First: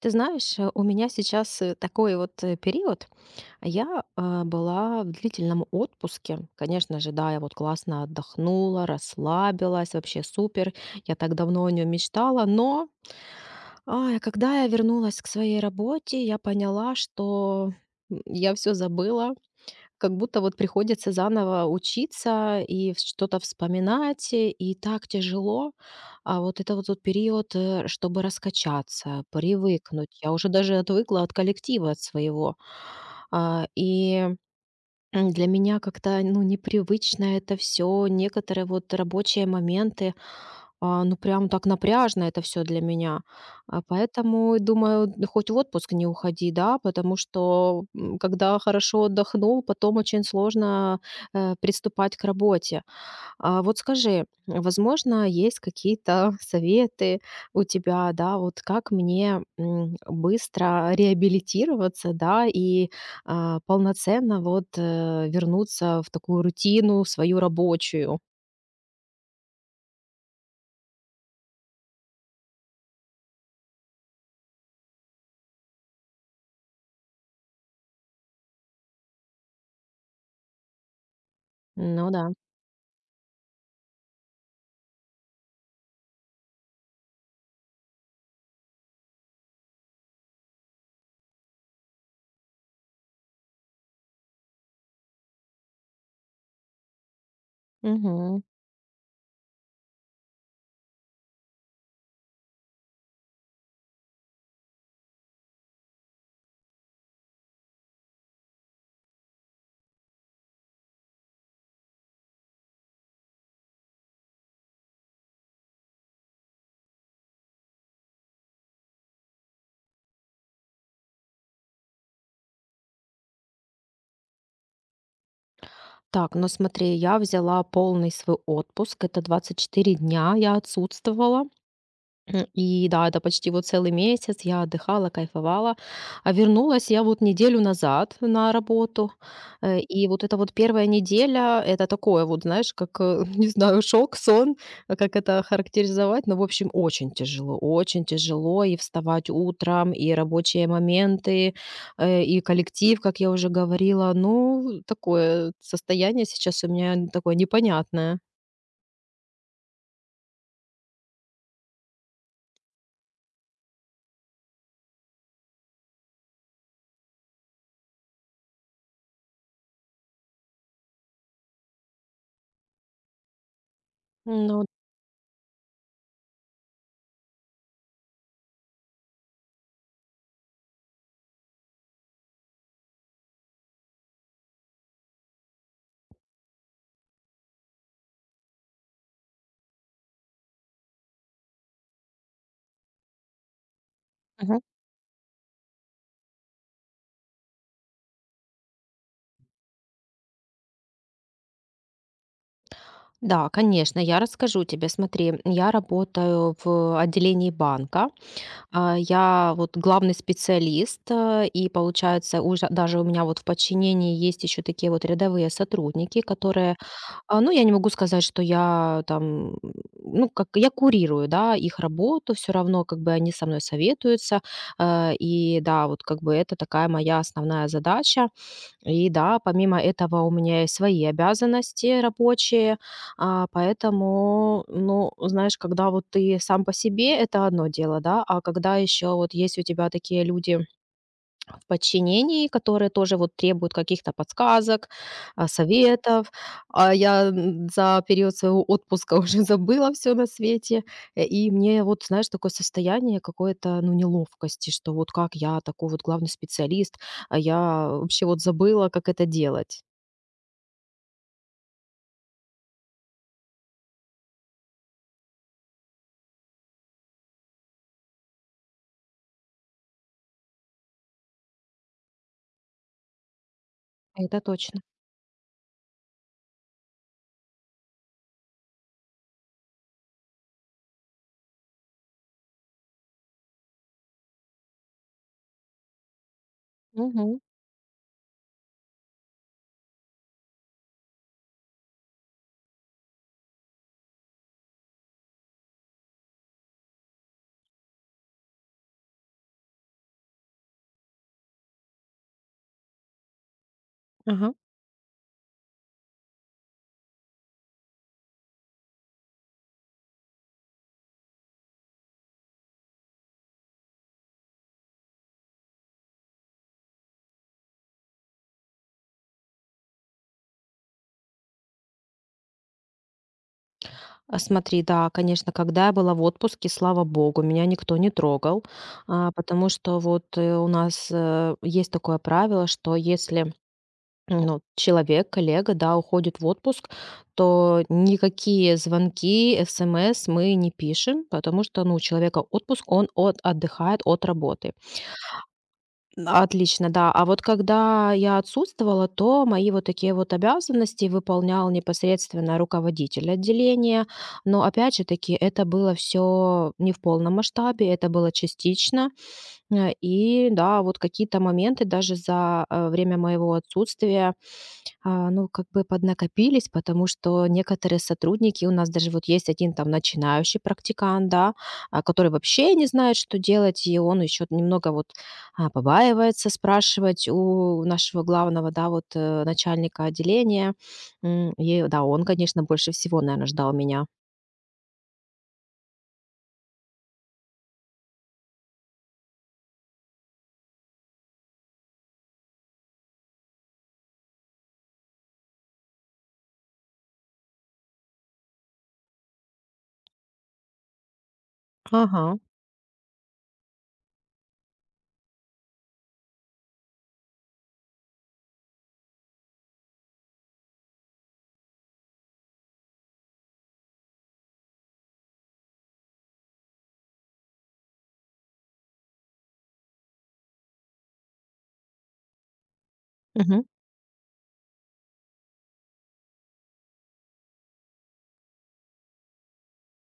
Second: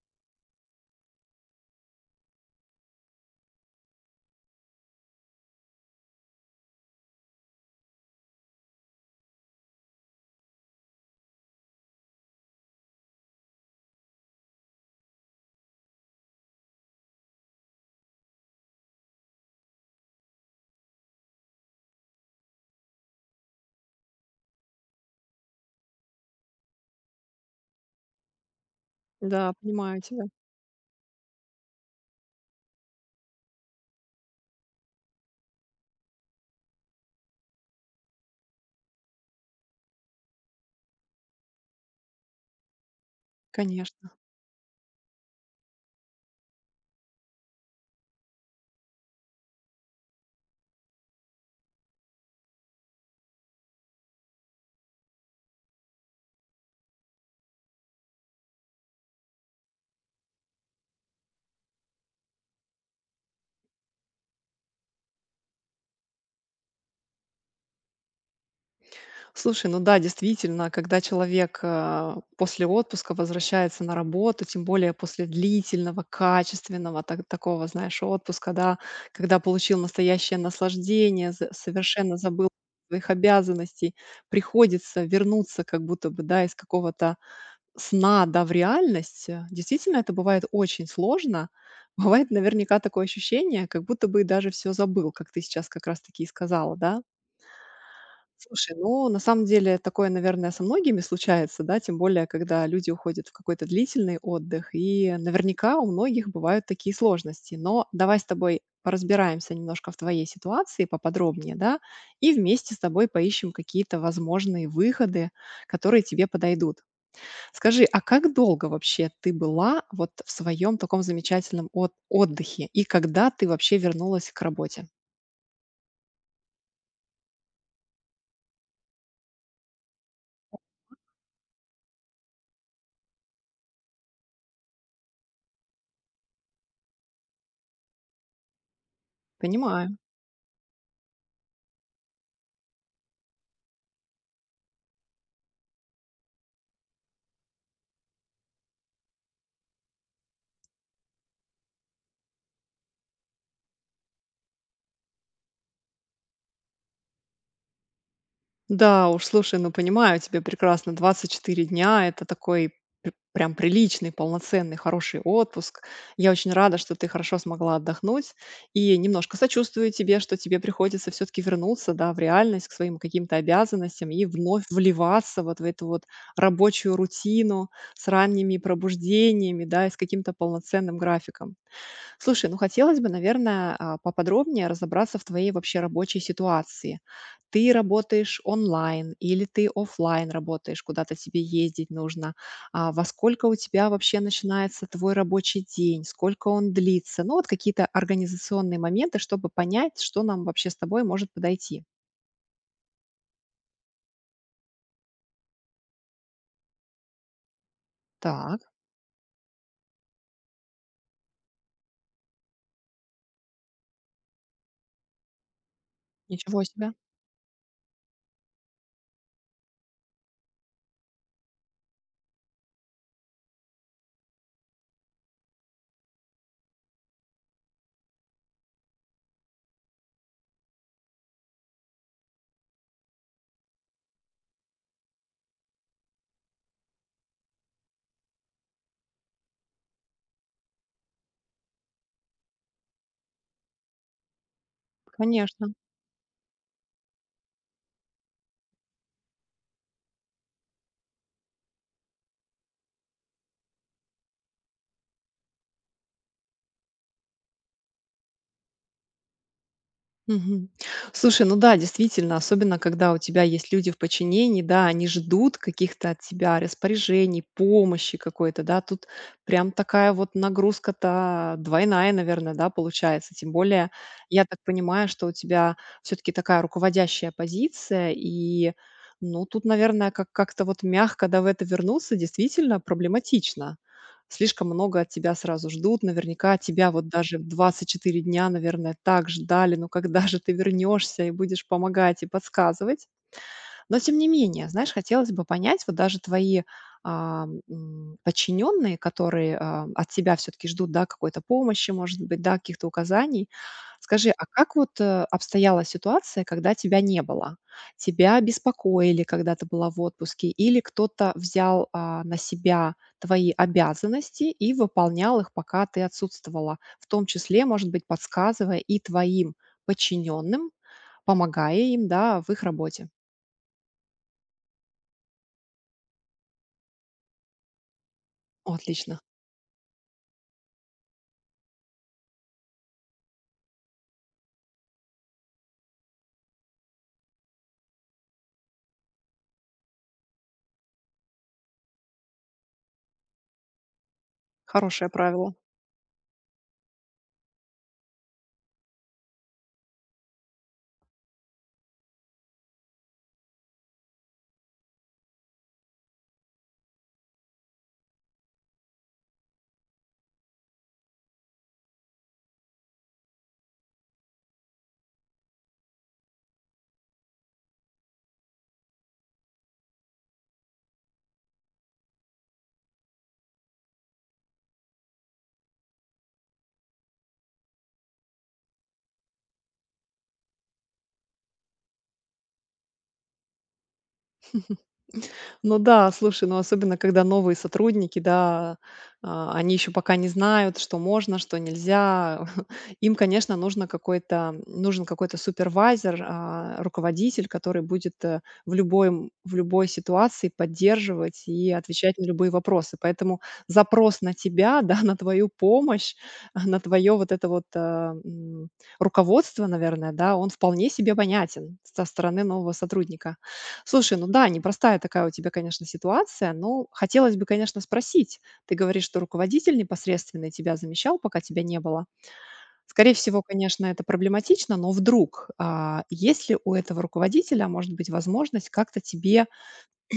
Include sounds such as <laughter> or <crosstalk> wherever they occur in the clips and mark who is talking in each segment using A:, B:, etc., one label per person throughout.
A: Ты знаешь, у меня сейчас такой вот период. Я была в длительном отпуске. Конечно же, да, я вот классно отдохнула, расслабилась, вообще супер. Я так давно о нем мечтала. Но когда я вернулась к своей работе, я поняла, что я все забыла, как будто вот приходится заново учиться и вс что-то вспоминать, и так тяжело. А вот это вот тот период, чтобы раскачаться,
B: Да, понимаю
A: привыкнуть.
B: тебя,
A: Я уже даже отвыкла от коллектива от своего. А, и, Для меня как-то, ну, непривычно это все. Некоторые вот рабочие моменты ну, прям так напряжно это все для меня.
B: конечно.
A: Поэтому, думаю, д хоть в отпуск не уходи, да, потому что, когда хорошо отдохнул, потом очень сложно приступать к работе. А вот скажи, возможно, есть какие-то <laughs> советы у тебя, да, вот как мне, быстро реабилитироваться, да, и полноценно вот, вернуться в такую рутину свою рабочую?
B: Слушай, ну да, действительно, когда человек после отпуска возвращается на работу, тем более после длительного, качественного такого, знаешь, отпуска, да, когда получил настоящее наслаждение,
A: Ну
B: совершенно
A: да.
B: забыл своих обязанностей, приходится вернуться как будто бы, да, из какого-то сна, да, в реальность. Действительно, это бывает очень сложно. <laughs> Бывает наверняка такое ощущение, как будто бы даже все забыл, как ты сейчас как раз-таки и сказала, да?
A: Мгм.
B: Слушай, ну, на самом деле такое, наверное, со многими случается, да, тем более, когда люди уходят в какой-то длительный отдых, и наверняка у многих бывают такие сложности. Но давай с тобой поразбираемся немножко в твоей ситуации поподробнее, да, и вместе с тобой поищем какие-то возможные выходы, которые тебе подойдут. Скажи, а как долго вообще ты была вот в своем таком замечательном отдыхе, и когда ты вообще вернулась к работе?
A: Так, ну смотри, я взяла полный свой отпуск. Это 24 дня я отсутствовала. И да, это почти вот целый месяц я отдыхала, кайфовала. А вернулась я вот неделю назад на работу.
B: Понимаю.
A: И вот эта вот первая неделя — это такое вот, знаешь, как, <laughs> не знаю, шок, сон, как это характеризовать. Но, в общем, очень тяжело и вставать утром, и рабочие моменты, и коллектив, как я уже говорила. Ну, такое состояние сейчас у меня такое непонятное.
B: Да уж, слушай, ну понимаю тебя прекрасно. 24 дня — это такой пр прям приличный, полноценный, хороший отпуск. Я очень рада, что ты хорошо смогла отдохнуть, и немножко сочувствую тебе, что тебе приходится все таки вернуться, да, в реальность, к своим каким-то обязанностям и вновь
A: Ну
B: вливаться вот в эту вот рабочую рутину с ранними пробуждениями, да, и с каким-то полноценным графиком. Слушай, ну хотелось бы, наверное, поподробнее разобраться в твоей вообще рабочей ситуации. Ты работаешь онлайн или ты оффлайн работаешь, куда-то тебе ездить нужно? А во сколько у тебя вообще
A: вот.
B: начинается твой рабочий день? Сколько он длится? Ну вот какие-то организационные моменты, чтобы понять, что нам вообще с тобой может подойти.
A: Да, конечно, я расскажу тебе. Смотри, я работаю в отделении банка.
B: Так,
A: Я вот главный специалист, и получается, уже даже у меня вот в подчинении есть еще такие вот рядовые сотрудники,
B: ничего
A: которые,
B: себе.
A: ну, я не могу сказать, что я там, ну, как я курирую, да, их работу, все равно как бы они со мной советуются, и да, вот как бы это такая моя основная задача. И да, помимо этого у меня есть свои обязанности рабочие, поэтому, ну, знаешь, когда вот ты сам по себе, это одно дело, да, а когда еще вот есть у тебя такие люди, в подчинении, которые тоже вот требуют каких-то подсказок,
B: Конечно.
A: советов. А я за период своего отпуска <laughs> уже забыла все на свете. И мне вот, знаешь, такое состояние какой-то, ну, неловкости, что вот как я такой вот главный специалист, а я вообще вот забыла, как это делать.
B: Мгм. Слушай, ну да, действительно, особенно когда у тебя есть люди в подчинении, да, они ждут каких-то от тебя распоряжений, помощи какой-то, да, тут прям такая вот нагрузка-то двойная, наверное, да, получается. Тем более,
A: Это
B: я так
A: точно.
B: понимаю, что у тебя все-таки такая руководящая позиция, и, ну, тут, наверное, как-то вот мягко, да, в это вернуться действительно проблематично. Слишком много от тебя сразу ждут. Наверняка тебя вот даже
A: Мгм.
B: в 24 дня, наверное, так ждали. Ну когда же ты вернешься и будешь помогать и подсказывать? Но тем не менее, знаешь, хотелось бы понять, вот даже твои, подчиненные, которые, от тебя все-таки ждут, да, какой-то помощи, может быть, да, каких-то указаний. Скажи, а
A: Ага.
B: как вот, обстояла ситуация, когда тебя не было? Тебя беспокоили, когда ты была в отпуске, или кто-то взял, на себя твои обязанности и выполнял их, пока ты отсутствовала, в том числе, может быть, подсказывая и твоим подчиненным, помогая им, да, в их работе?
A: Смотри, да, конечно, когда я была в отпуске, слава богу, меня никто не трогал,
B: Отлично.
A: потому что вот у нас есть такое правило, что если, ну, человек, коллега, да, уходит в отпуск, то никакие звонки, смс мы не пишем, потому что, ну, у человека отпуск, он отдыхает от работы.
B: Хорошее правило.
A: Да. Отлично, да. А вот когда я отсутствовала, то мои вот такие вот обязанности выполнял непосредственно руководитель отделения, но, опять же таки, это было все не в полном масштабе, это было частично. Да, вот какие-то моменты даже за время моего отсутствия ну, как бы поднакопились, потому что некоторые сотрудники, у нас даже вот есть один там начинающий практикант, да, который вообще не знает, что делать, и он еще немного вот побаивается спрашивать у нашего главного, да, вот начальника отделения. И да, он, конечно, больше всего, наверное, ждал меня.
B: Ну да, слушай, ну особенно когда новые сотрудники, да, они еще пока не знают, что можно, что нельзя. <laughs> Им, конечно, нужно какой-то, нужен какой-то супервайзер, руководитель, который будет в любой, в любой ситуации поддерживать и отвечать на
A: Ага.
B: любые вопросы. Поэтому запрос на тебя, <laughs> да, на твою помощь, <laughs> на твое вот это вот руководство, наверное, да, он вполне себе понятен со стороны нового сотрудника. Слушай, ну да, непростая такая у тебя, конечно, ситуация. Но хотелось бы, конечно, спросить. Ты говоришь, что руководитель непосредственно тебя замещал, пока тебя не было. Скорее всего,
A: Мгм.
B: конечно, это проблематично, но вдруг, есть ли у этого руководителя, может быть, возможность как-то тебе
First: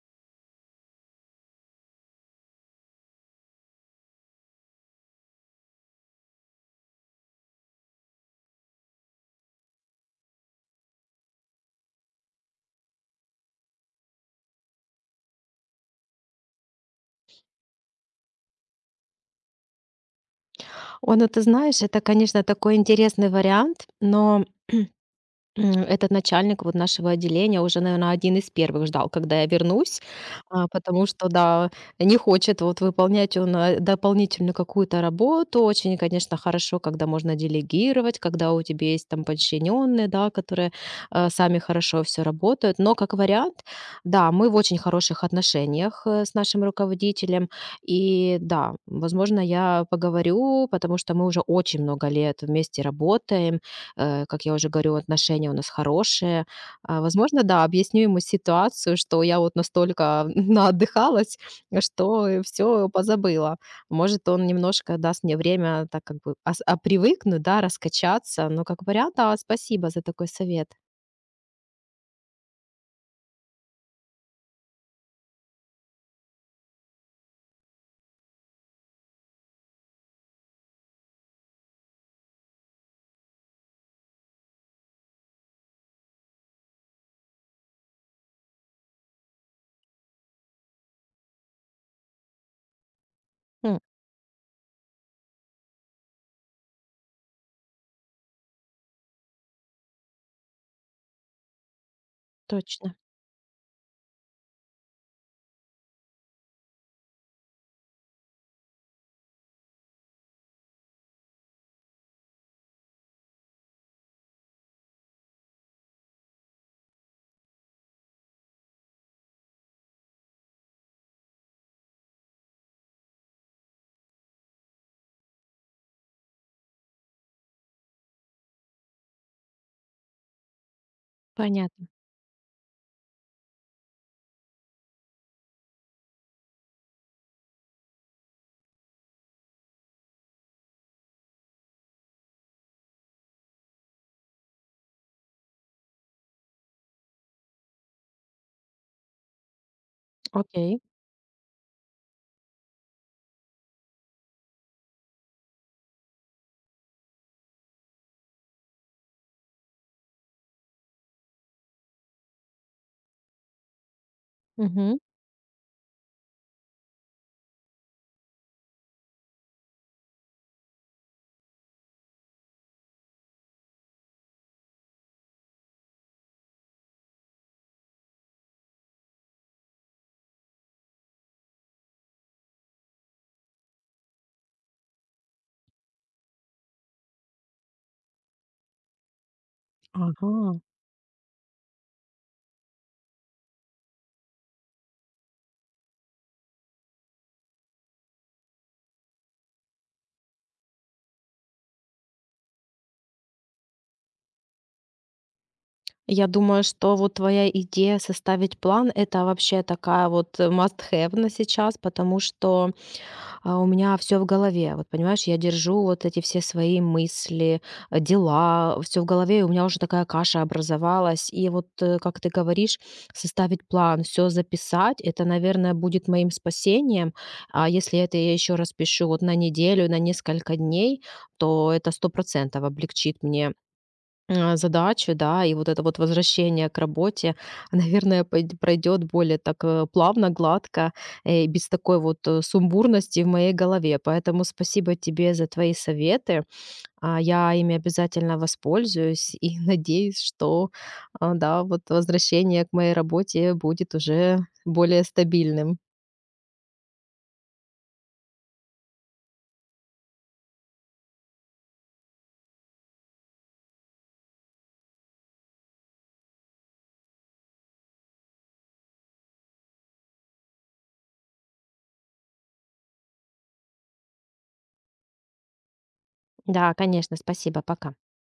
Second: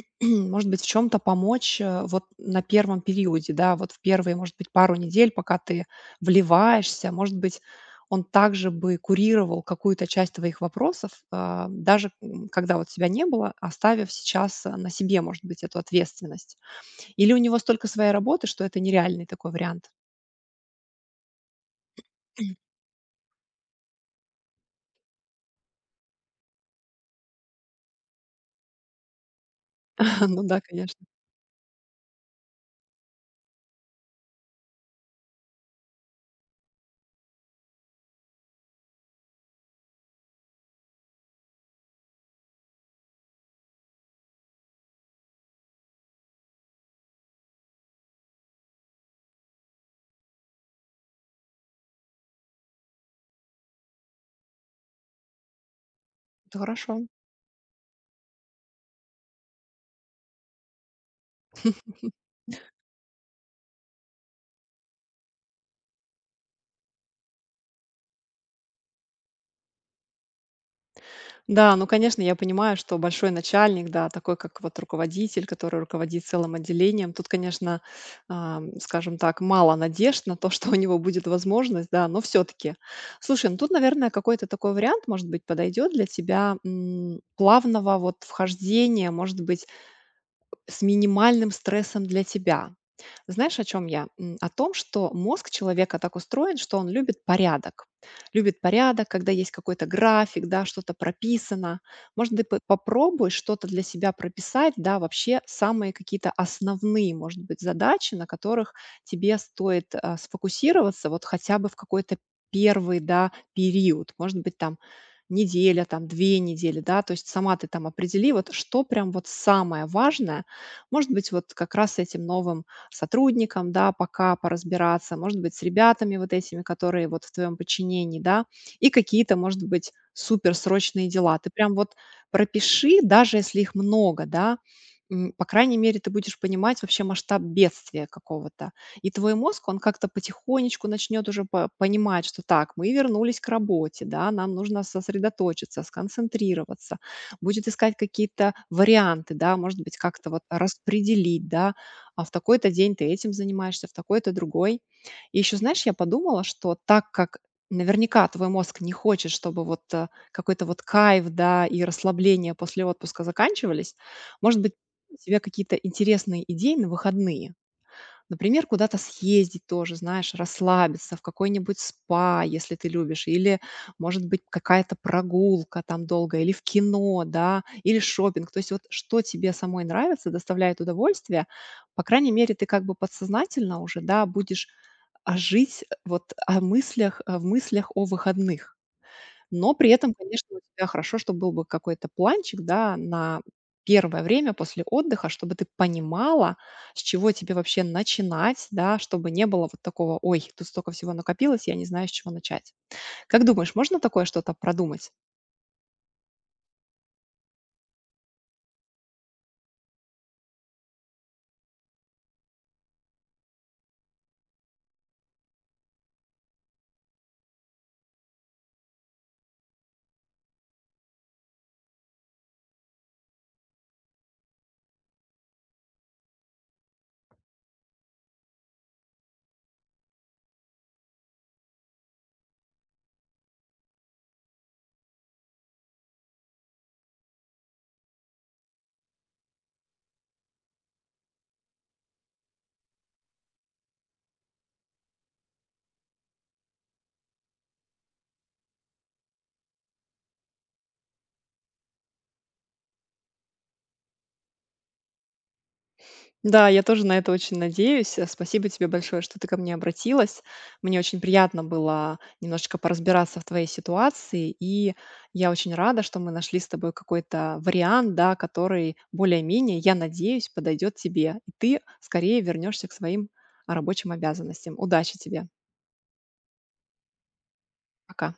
B: <clears throat> может быть, в чем то помочь, вот на первом периоде, да, вот в первые, может быть, пару недель, пока ты вливаешься. Может быть, он также бы курировал какую-то часть твоих вопросов, даже, когда вот тебя не было, оставив сейчас, на себе, может быть, эту ответственность. Или у него столько своей работы, что это нереальный такой вариант?
A: О, ну ты знаешь, это, конечно, такой интересный вариант, но этот начальник вот нашего отделения уже, наверное, один из первых ждал, когда я вернусь,
B: <laughs> Ну да, конечно.
A: потому что, да, не хочет вот выполнять он дополнительную какую-то работу. Очень, конечно, хорошо, когда можно делегировать, когда у тебя есть там подчиненные, да, которые сами хорошо все работают. Но как вариант, да, мы в очень хороших отношениях с нашим руководителем. И да, возможно, я поговорю, потому что мы уже очень много лет вместе работаем, как я уже говорю, отношения у нас хорошие.
B: Это хорошо.
A: Возможно, да, объясню ему ситуацию, что я вот настолько <laughs> наотдыхалась, что все позабыла. Может, он немножко даст мне время так как бы привыкнуть, да, раскачаться. Но как вариант, да, спасибо за такой совет.
B: Да, ну, конечно, я понимаю, что большой начальник, да, такой как вот руководитель, который руководит целым отделением, тут, конечно, скажем так, мало надежд на то, <laughs> что у него будет возможность, да, но все-таки. Слушай, ну тут, наверное, какой-то такой вариант, может быть, подойдет для тебя плавного вот вхождения, может быть, с минимальным стрессом для тебя. Знаешь, о
A: М,
B: чем я? О том, что мозг человека так устроен, что он любит порядок. Любит порядок, когда есть какой-то график, да, что-то прописано. Может, ты
A: Точно,
B: попробуй что-то для себя прописать, да, вообще самые какие-то основные, может быть, задачи, на которых тебе стоит сфокусироваться вот хотя бы в какой-то первый, да, период. Может быть, там неделя, там две недели, да, то есть сама ты там определи, вот что прям вот самое важное, может быть, вот как раз с этим новым сотрудником, да, пока поразбираться, может быть, с ребятами вот этими, которые вот в твоем подчинении, да, и какие-то, может быть, суперсрочные дела. Ты прям
A: понятно.
B: вот пропиши, даже если их много, да, по крайней мере, ты будешь понимать вообще масштаб бедствия какого-то. И твой мозг, он как-то потихонечку начнет уже понимать, что так, мы вернулись к работе, да, нам нужно сосредоточиться, сконцентрироваться будет искать какие-то варианты, да, может быть, как-то вот
A: Окей.
B: распределить, да, а в такой-то день ты этим занимаешься, в такой-то другой. И еще, знаешь, я подумала, что так как наверняка твой мозг не хочет, чтобы вот какой-то вот кайф, да, и расслабление после отпуска заканчивались, может быть,
A: Мгм.
B: у тебя какие-то интересные идеи на выходные, например, куда-то съездить тоже, знаешь, расслабиться в какой-нибудь спа, если ты любишь, или, может быть, какая-то прогулка там долгая, или в кино, да, или шопинг. То есть вот что тебе самой нравится, доставляет удовольствие, по крайней мере, ты как бы подсознательно уже, да, будешь жить вот о мыслях, в мыслях о выходных. Но при этом,
A: Ага.
B: конечно, у тебя хорошо, чтобы был бы какой-то планчик, да, на первое время после отдыха, чтобы ты понимала, с чего тебе вообще начинать, да, чтобы не было вот такого: "Ой, тут столько всего накопилось, я не знаю, с чего начать". Как думаешь, можно такое что-то продумать?
A: Я думаю, что вот твоя идея составить план — это вообще такая вот must-have на сейчас, потому что у меня все в голове. Вот понимаешь, я держу вот эти все свои мысли, дела, все в голове, и у меня уже такая каша образовалась. И вот, как ты говоришь, составить план, все записать — это, наверное, будет моим спасением. А если это я еще распишу вот на неделю, на несколько дней, то это сто процентов облегчит мне задачи, да, и вот это вот возвращение к работе, <laughs> наверное, пройдет более так плавно, гладко, и без такой вот сумбурности в моей голове. Поэтому спасибо тебе за твои советы. Я ими обязательно воспользуюсь и <laughs> надеюсь, что, да, вот возвращение к моей работе будет уже более стабильным.
B: Да, я тоже на это очень надеюсь. Спасибо тебе большое, что ты ко мне обратилась. Мне очень приятно было немножечко поразбираться в твоей ситуации, и я очень рада, что мы нашли с тобой какой-то вариант, да, который более-менее, я надеюсь, подойдет тебе, и ты скорее вернешься к своим рабочим обязанностям. Удачи тебе.
A: Да, конечно, спасибо, пока.
B: Пока.